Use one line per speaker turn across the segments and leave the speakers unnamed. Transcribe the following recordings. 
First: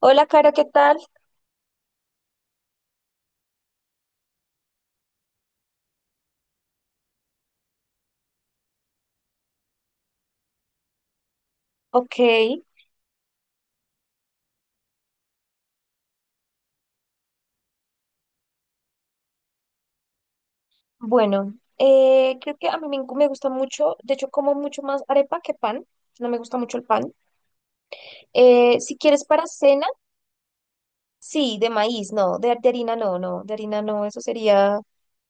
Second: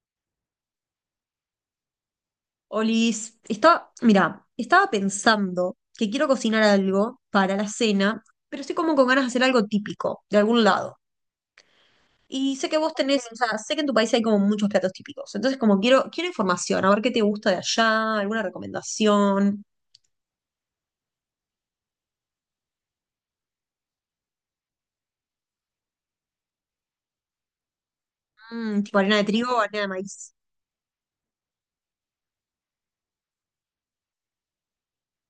Hola, Caro, ¿qué tal?
Olis, estaba estaba pensando que quiero cocinar algo para la cena, pero estoy como con ganas de hacer algo típico, de algún lado.
Ok,
Y sé que vos tenés, o sea, sé que en tu país hay como muchos platos típicos. Entonces, como quiero información, a ver qué te gusta de allá, alguna recomendación.
bueno, creo que a mí me gusta mucho, de hecho como mucho más arepa que pan, no me gusta mucho el pan.
Mm,
Si
tipo harina
quieres
de
para
trigo o harina
cena,
de maíz.
sí, de maíz, no, de harina no, no, de harina no, eso sería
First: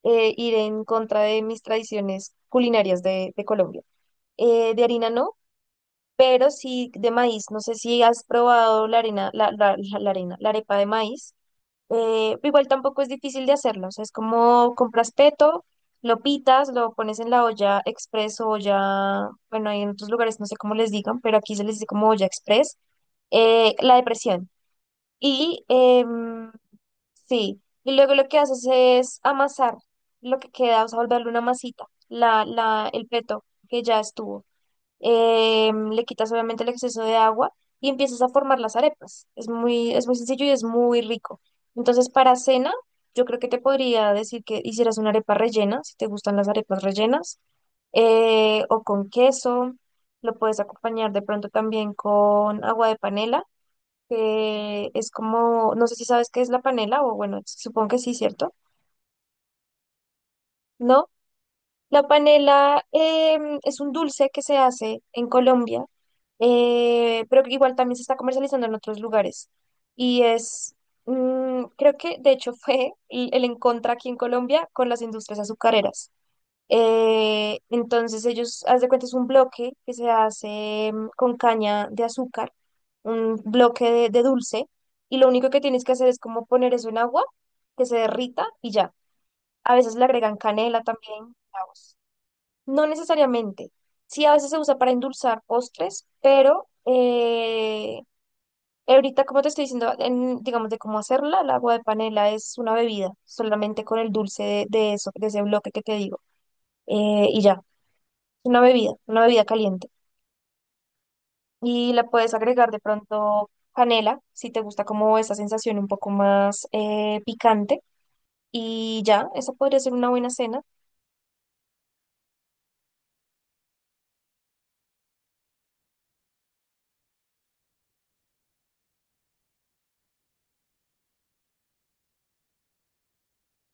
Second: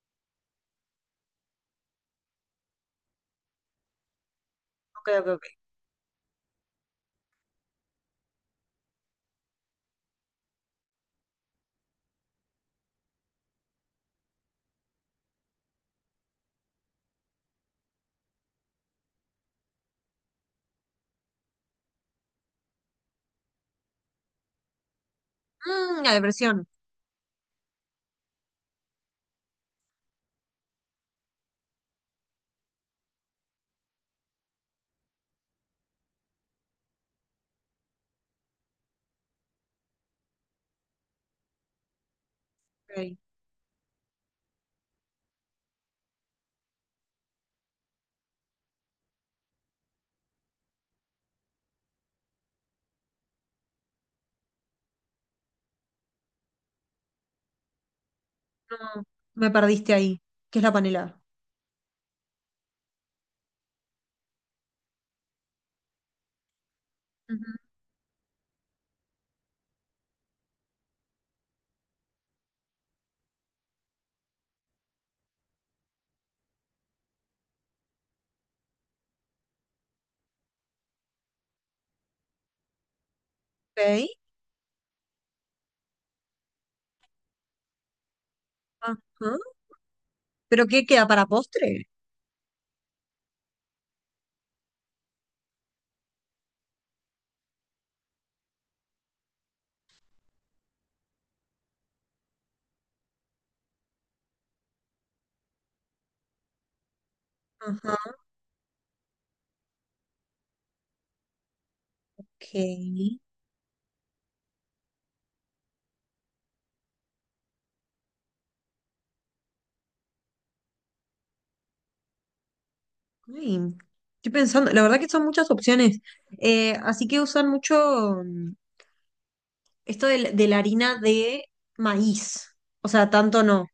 ir en contra de mis tradiciones culinarias de Colombia. De
Ok,
harina
ok,
no,
ok.
pero sí de maíz, no sé si has probado la harina, la, la, la la harina, la arepa de maíz. Igual tampoco es difícil de hacerlo, o sea, es como compras peto, lo pitas, lo pones en la olla express o olla, bueno, hay en otros lugares no sé cómo les digan, pero aquí se les dice como olla express, la depresión. Y
Mm, la
em,
depresión.
sí, y luego lo que haces es amasar lo que queda, o sea, volverle una masita, el peto que ya estuvo, le quitas obviamente el exceso de agua y empiezas a formar las arepas. Es muy sencillo y es muy rico. Entonces, para cena,
Ok.
yo creo que te podría decir que hicieras una arepa rellena, si te gustan las arepas rellenas, o con queso. Lo puedes acompañar de pronto también con agua de panela, que es como, no sé si sabes qué es la panela, o bueno, supongo que sí, ¿cierto?
No, me perdiste ahí. ¿Qué es la
No.
panela?
La panela es un dulce que se hace en Colombia, pero
Ujú.
que igual también se está comercializando en otros lugares. Y es, creo que de hecho fue el en aquí en Colombia con las industrias azucareras. Entonces ellos, haz de cuenta, es un bloque que se hace con caña de azúcar, un bloque
Ok.
de dulce, y lo único que tienes que hacer es como poner eso en agua, que se derrita y ya.
Ajá.
A veces le agregan
¿Pero qué
canela
queda para
también.
postre?
No necesariamente. Sí, a veces se usa para endulzar postres, pero ahorita, como te estoy diciendo, digamos de cómo hacerla, el agua de panela es una bebida, solamente con el dulce de eso, de ese bloque que te digo. Y ya,
Ajá.
una bebida caliente. Y la puedes agregar de
Ok.
pronto canela, si te gusta como esa sensación un poco más picante. Y ya, esa podría ser una buena cena.
Ay, estoy pensando, la verdad que son muchas opciones. Así que usan mucho mm, esto de la harina de maíz. O sea, tanto no.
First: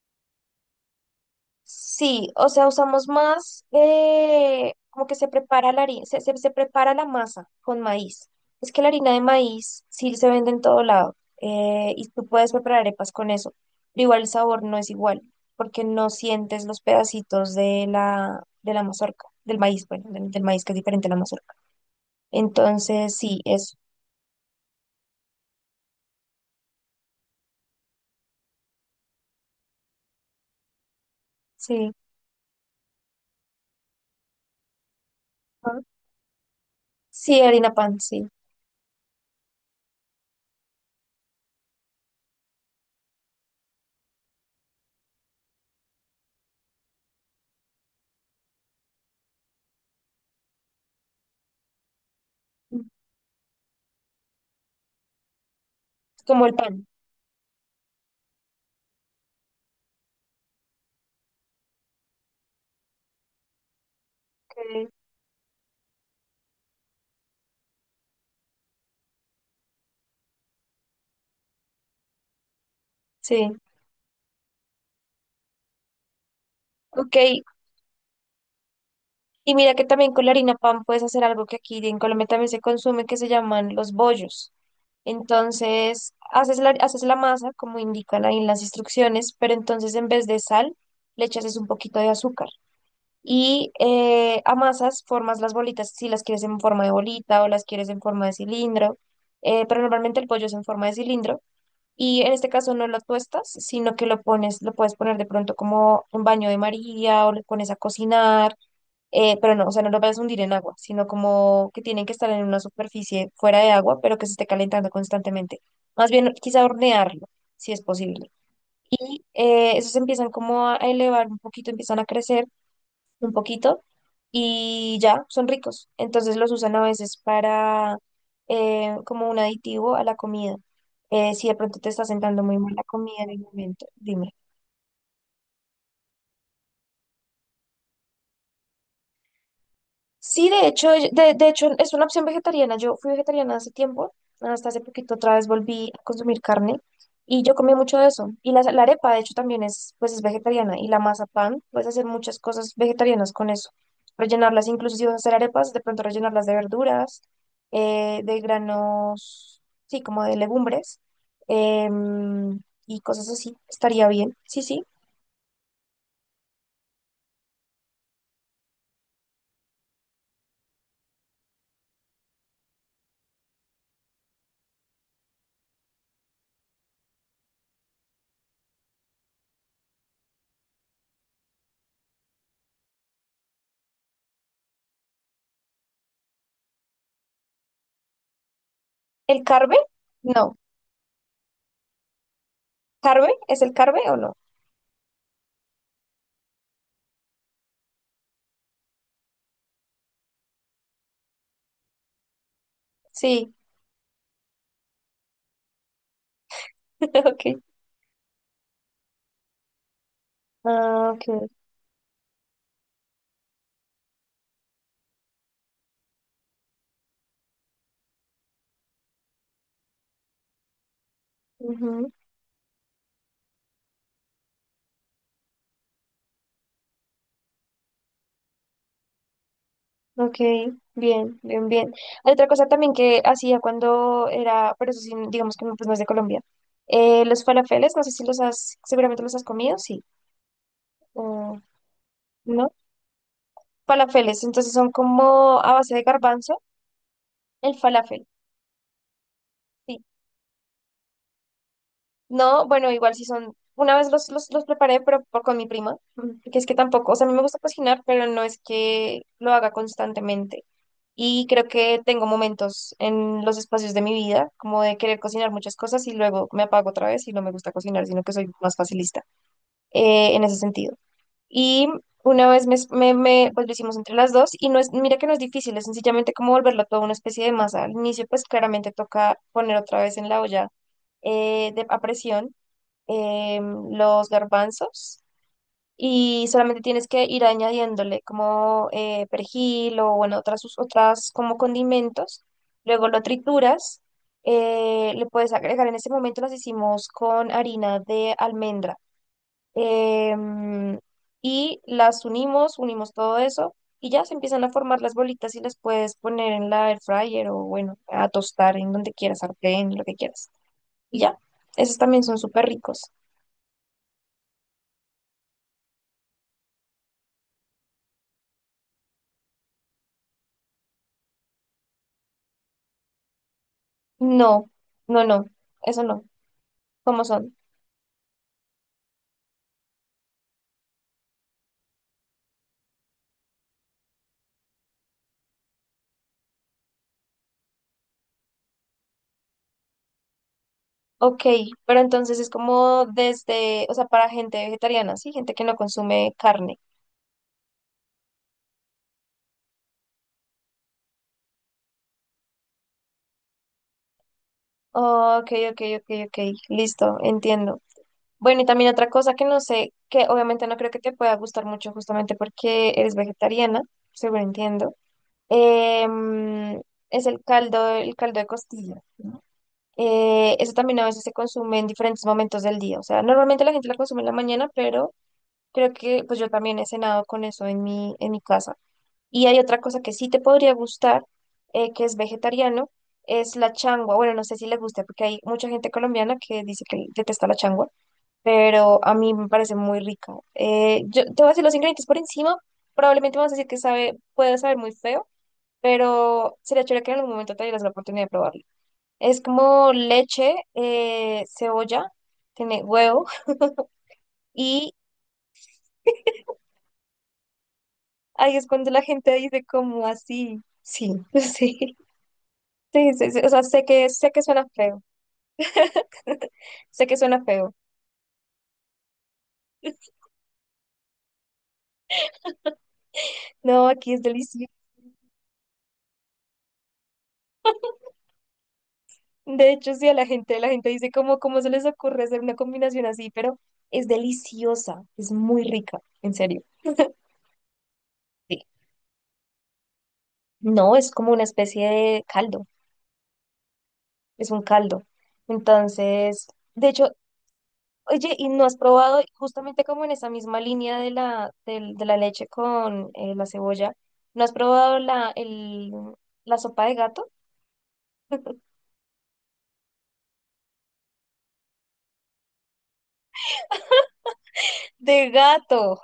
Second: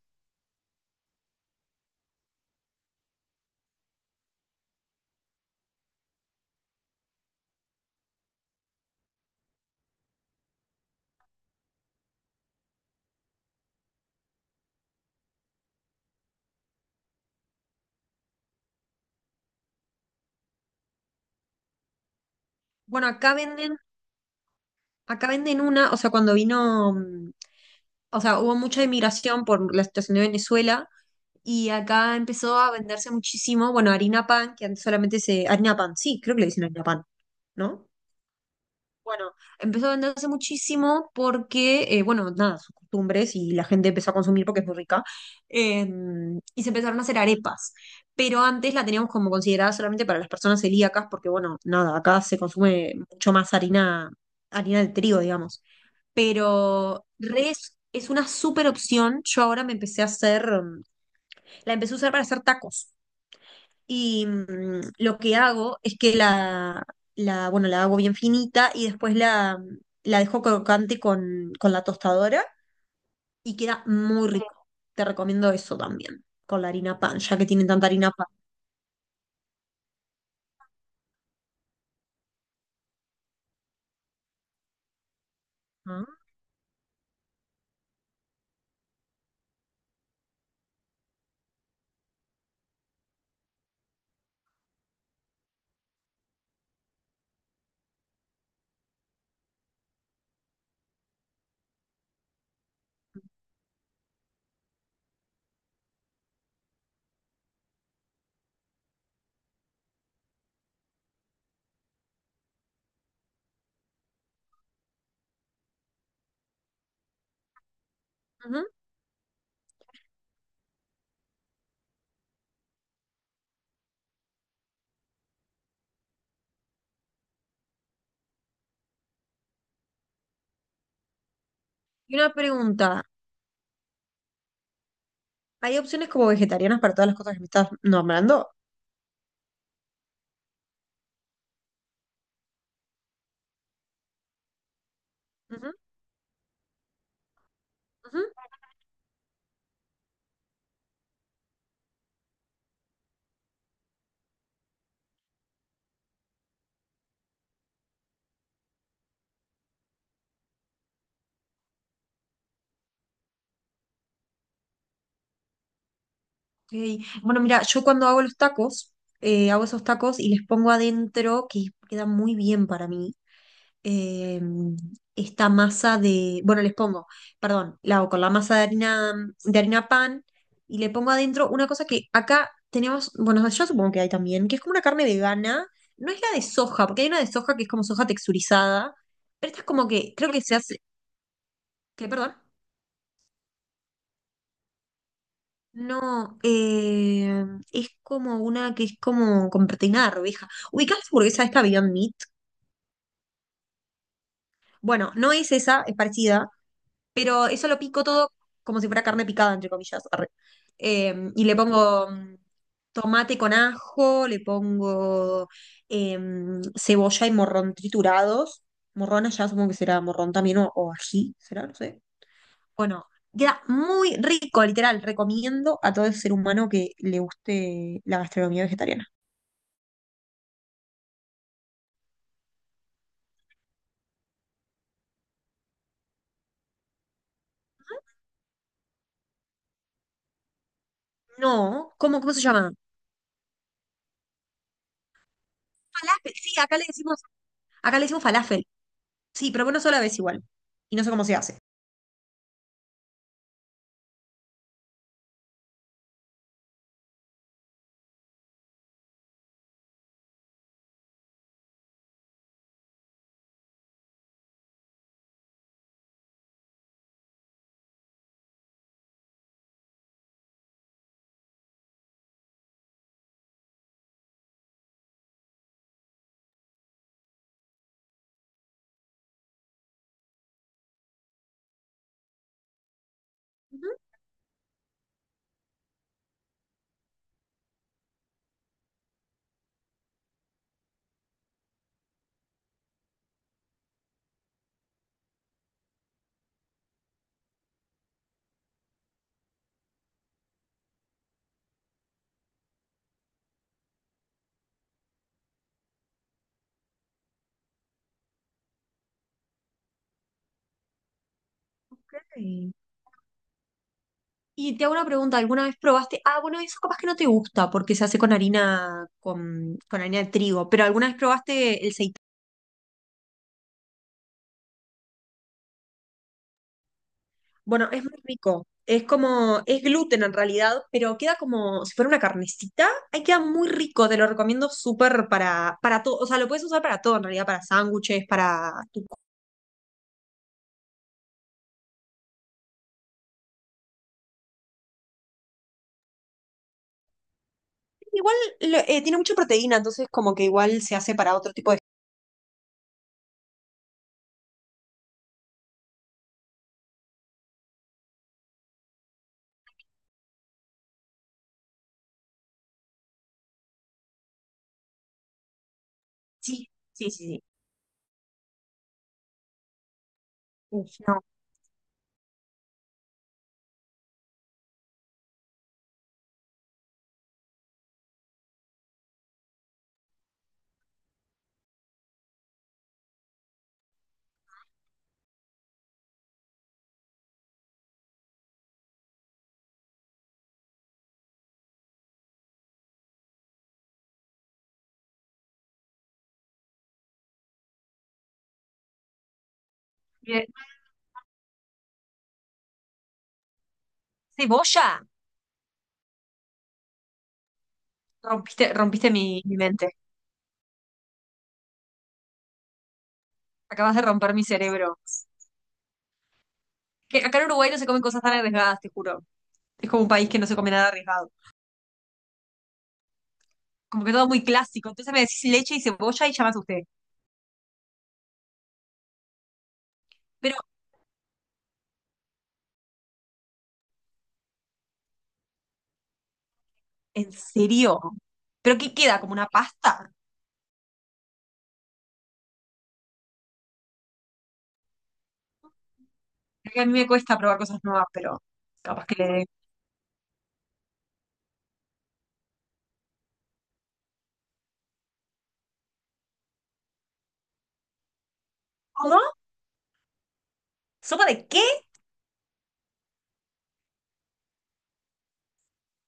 Sí, o sea, usamos más, como que se prepara la harina, se prepara la masa con maíz. Es que la harina de maíz sí se vende en todo lado y tú puedes preparar arepas con eso, pero igual el sabor no es igual porque no sientes los pedacitos de de la mazorca, del maíz, bueno, del maíz que es diferente a la mazorca.
Bueno,
Entonces, sí, eso,
acá venden una, o sea, cuando vino, o sea, hubo mucha inmigración por la situación de Venezuela y
sí.
acá empezó a venderse muchísimo, bueno, harina pan, que antes solamente se, harina
Ah.
pan, sí, creo que le dicen harina pan,
Sí, harina
¿no?
pan, sí.
Bueno, empezó a venderse muchísimo porque, bueno, nada, sus costumbres y la gente empezó a consumir porque es muy rica. eh, y se empezaron a hacer arepas. Pero antes la teníamos como considerada solamente para las personas celíacas porque, bueno, nada, acá se consume mucho más harina, harina de trigo, digamos.
Como el pan.
Pero res es una súper opción. Yo ahora me empecé a hacer, la empecé a usar para hacer tacos. Y
Ok.
lo que hago es que bueno, la hago bien finita y después la, la dejo crocante con la tostadora
Sí.
y queda muy rico. Te recomiendo eso también, con la harina
Ok,
pan, ya que tienen tanta harina pan.
y mira que también con la harina pan puedes hacer algo que aquí en Colombia también se consume, que se llaman los bollos.
Ah,
Entonces, haces la masa, como indican ahí en las instrucciones, pero entonces en vez de sal, le echas es un poquito de azúcar. Y amasas, formas las bolitas, si las quieres en forma de bolita o las quieres en forma de cilindro, pero normalmente el pollo es en forma de cilindro. Y en este caso no lo tuestas, sino que lo pones, lo puedes poner de pronto como un baño de María o lo pones a cocinar, pero no, o sea, no lo vas a hundir en agua, sino como que tienen que estar en una superficie fuera de agua, pero que se esté calentando constantemente. Más bien, quizá hornearlo, si es posible.
ujú.
Y esos empiezan como a elevar un poquito, empiezan a crecer un poquito y ya son ricos. Entonces los usan a veces para como un aditivo a la comida. Si de pronto te está
Y una
sentando muy mal la
pregunta,
comida en el momento, dime.
¿hay opciones como vegetarianas para todas las cosas que me estás nombrando?
Sí, de hecho, de hecho es una opción vegetariana. Yo fui vegetariana hace tiempo, hasta hace poquito otra vez
Ujú,
volví a consumir carne y yo comí mucho de
ujú.
eso. Y la arepa, de hecho, también es, pues, es vegetariana y la mazapán, puedes hacer muchas cosas vegetarianas con eso. Rellenarlas, incluso si vas a hacer arepas, de pronto rellenarlas de verduras, de granos, sí, como de legumbres em, y cosas así. Estaría bien. Sí, sí.
Ok. Bueno, mira, yo cuando hago los tacos, hago esos tacos y les pongo adentro, que queda muy bien para mí eh, esta masa de, bueno, les pongo, perdón, la hago con la masa de harina pan y le pongo adentro una cosa que acá tenemos, bueno, yo supongo que hay también, que es como una carne vegana, no es la de soja, porque hay una de soja que es como soja texturizada,
¿El
pero esta es
carbe?
como que, creo que se
No.
hace, que perdón,
¿Carbe? ¿Es el carbe o no?
no, es como una que es como con proteína de arveja. ¿Ubicás la hamburguesa esta Beyond Meat?
Sí,
Bueno, no es esa, es parecida,
ok.
pero eso lo pico todo como si fuera carne picada, entre comillas. Arre.
Ah,
Y
ok.
le pongo tomate con ajo, le pongo cebolla y morrón triturados. Morrón allá supongo que será morrón también o ají, será, no sé.
Ujú.
Bueno, queda muy rico, literal. Recomiendo a todo ser humano que le guste la gastronomía vegetariana.
Ok, bien, bien, bien. Hay otra cosa también que hacía cuando era, pero eso sí, digamos que no, pues no es de Colombia. Los falafeles, no sé si los has, seguramente los has comido, sí. O
No, ¿cómo, cómo se llama?
¿no? Falafeles, entonces son como a base de
Falafel, sí,
garbanzo, el
acá le decimos
falafel,
falafel. Sí, pero bueno, sola
sí.
vez igual. Y no sé cómo se hace.
No, bueno, igual si son, una vez los preparé, pero con mi prima, que es que tampoco, o sea, a mí me gusta cocinar, pero no es que lo haga constantemente. Y creo que tengo momentos en los espacios de mi vida, como de querer cocinar muchas cosas y luego me apago otra vez y no me gusta cocinar, sino que soy más facilista en ese sentido. Y una vez pues lo hicimos entre las dos y no es, mira que no es difícil, es sencillamente como volverlo todo una especie de masa. Al inicio pues claramente toca poner otra vez en la olla a presión
Ujú,
em, los garbanzos y solamente tienes que ir añadiéndole como perejil o bueno, otras como condimentos. Luego lo trituras, le puedes agregar, en ese momento las hicimos con harina de almendra em, y las unimos, unimos todo eso y ya se empiezan a formar las bolitas y las puedes poner en la air fryer o bueno, a tostar en donde quieras, sartén, lo que quieras. Y ya, esos
ok.
también son súper ricos.
Y te hago una pregunta, ¿alguna vez probaste? Ah, bueno, eso capaz que no te gusta porque se hace con harina de trigo, pero ¿alguna vez probaste el seitán?
No, no, no, eso no. ¿Cómo son?
Bueno, es muy rico. Es como, es gluten en realidad, pero queda como si fuera una carnecita. Ahí queda muy rico, te lo recomiendo súper para todo. O sea, lo puedes usar para todo en realidad, para sándwiches, para tu...
Ok, pero entonces es como desde, o sea, para gente vegetariana, ¿sí? Gente que no consume carne.
Igual tiene mucha proteína, entonces como que igual se hace para otro tipo de...
Oh, ok, ok, ok, ok, listo, entiendo. Bueno, y también otra cosa que no sé, que obviamente no creo que te pueda gustar mucho justamente porque eres vegetariana, seguro entiendo,
Sí,
em,
sí, sí,
es
sí.
el caldo de costilla, ¿no? Eso
Uf,
también a
no.
veces se consume en diferentes momentos del día, o sea, normalmente la gente lo consume en la mañana, pero creo que pues yo también he cenado con eso en mi casa. Y hay otra cosa que sí te podría gustar, que es vegetariano, es la changua. Bueno, no sé si les gusta, porque hay mucha gente colombiana que dice que detesta la changua, pero a mí me parece muy rica. Yo te voy a decir los ingredientes por encima, probablemente me vas a decir que sabe, puede saber muy feo, pero sería chévere que en algún momento te dieras la oportunidad de probarlo. Es como
Bien.
leche, cebolla, tiene huevo, y
Cebolla.
ahí es
Rompiste,
cuando la
rompiste
gente
mi
dice
mente.
como así, sí, sí. Sí, sí, sí, o sea,
Acabas de romper
sé
mi
que suena
cerebro.
feo, sé
Que
que
acá en
suena
Uruguay no
feo.
se comen cosas tan arriesgadas, te juro. Es como un país que no se come nada arriesgado.
No,
Como que
aquí es
todo muy
delicioso.
clásico. Entonces me decís leche y cebolla y ya me asusté.
De hecho, sí,
Pero,
la gente dice como, ¿cómo se les ocurre hacer una combinación así? Pero es deliciosa, es muy rica, en serio.
¿en serio?
Sí.
¿Pero qué queda? ¿Como una pasta?
No, es como una especie de caldo, es un caldo. Entonces,
Es que a mí
de
me
hecho,
cuesta probar cosas nuevas,
oye,
pero
¿y no has
capaz que
probado
le dé.
justamente como en esa misma línea de de la leche con la cebolla? ¿No has probado la sopa de gato?
¿Cómo? ¿Sopa de qué?
De gato.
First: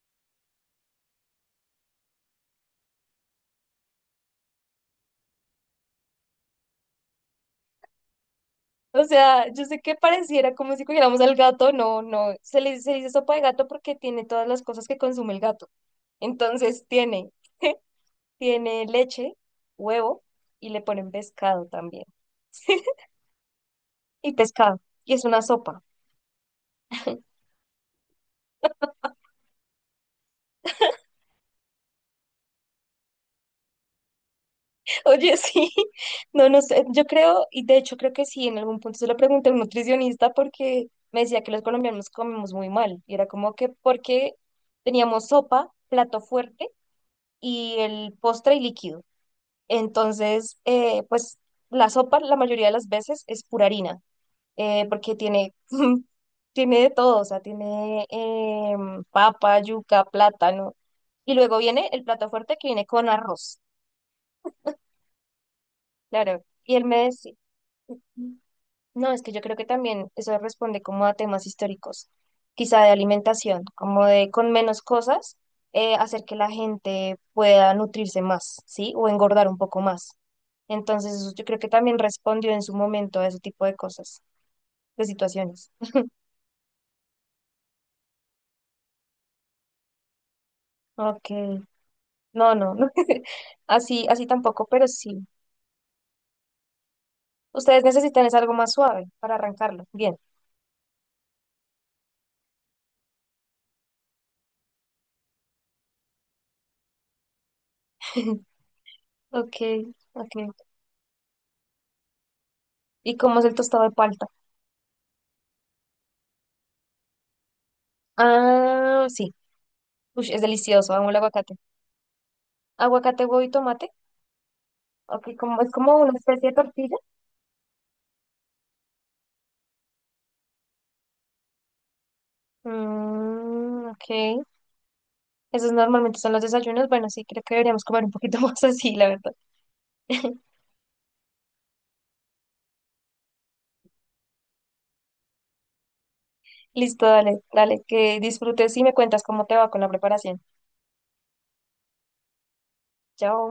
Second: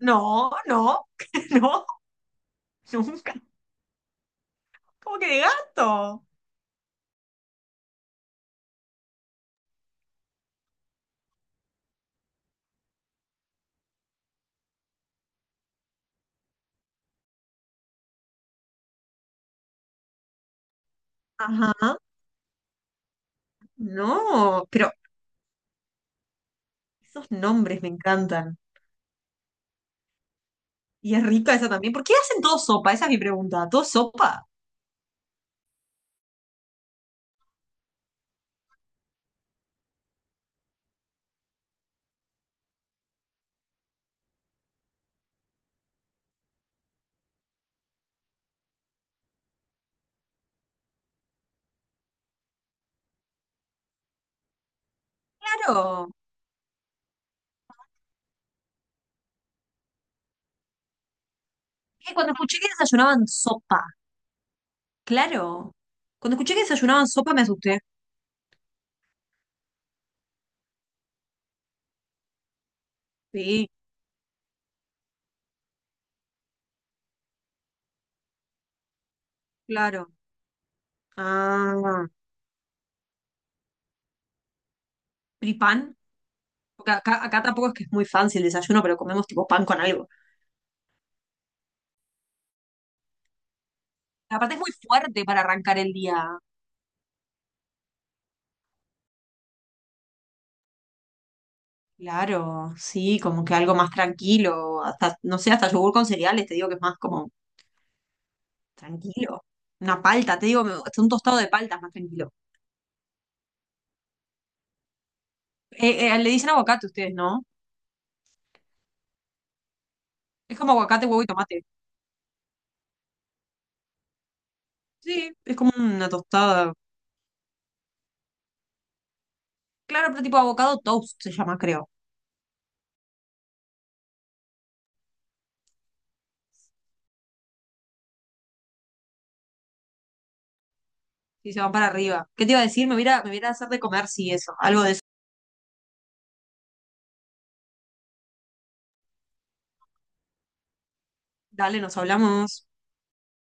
No, no, no, nunca. ¿Cómo que de gato?
O sea, yo sé que pareciera como si cogiéramos al gato, no, no, se le dice sopa de gato porque tiene todas las cosas que consume el gato. Entonces tiene, tiene leche, huevo y le ponen pescado
Ajá,
también. Y
no,
pescado,
pero
y es una sopa.
esos nombres me encantan. Y es rica esa también. ¿Por qué hacen todo sopa? Esa es mi pregunta. ¿Todo sopa?
Oye, sí, no, no sé, yo creo, y de hecho creo que sí, en algún punto se lo pregunté a un nutricionista porque me decía que los colombianos comemos muy mal, y era como que porque teníamos sopa, plato fuerte y el postre y líquido. Entonces, pues la sopa la mayoría de las veces es pura harina, porque tiene,
Claro.
tiene de todo, o sea, tiene papa, yuca, plátano. Y luego viene el plato
Cuando
fuerte
escuché que
que viene con
desayunaban
arroz,
sopa. Claro. Cuando
claro.
escuché que
Y él me
desayunaban
decía,
sopa me asusté.
no, es que yo creo que también eso responde como a temas históricos, quizá de alimentación,
Sí,
como de con menos cosas, hacer que la gente pueda nutrirse más, ¿sí? O engordar un poco
claro.
más. Entonces, eso yo creo que también
Ah.
respondió en su momento a ese tipo de cosas, de
¿Y
situaciones.
pan? Porque acá, acá tampoco es que es muy fancy el desayuno, pero comemos tipo pan con algo.
Ok, no, no, no. Así, así
Aparte es
tampoco,
muy
pero
fuerte
sí.
para arrancar el día.
Ustedes necesitan es algo más suave para arrancarlo. Bien.
Claro, sí, como que algo más tranquilo. Hasta, no sé, hasta yogur con cereales, te digo que es más como tranquilo.
Ok,
Una
ok.
palta, te digo, hasta un tostado de palta es más tranquilo.
¿Y cómo es el tostado de palta?
Le dicen aguacate ustedes, ¿no?
Ah, sí. Uy, es
Es como
delicioso,
aguacate,
amo el
huevo y
aguacate.
tomate.
Aguacate, huevo y tomate.
Sí,
Ok,
es
como, es
como
como
una
una especie de
tostada.
tortilla.
Claro, pero tipo avocado toast se llama, creo.
Mm, ok. Esos normalmente son los desayunos. Bueno, sí, creo que deberíamos comer un poquito más así, la verdad.
Y se van para arriba. ¿Qué te iba a decir? Me voy a hacer de comer, sí, eso. Algo de eso.
Listo, dale, dale, que disfrutes y me cuentas cómo te va con la preparación.
Dale, nos hablamos.
Chao.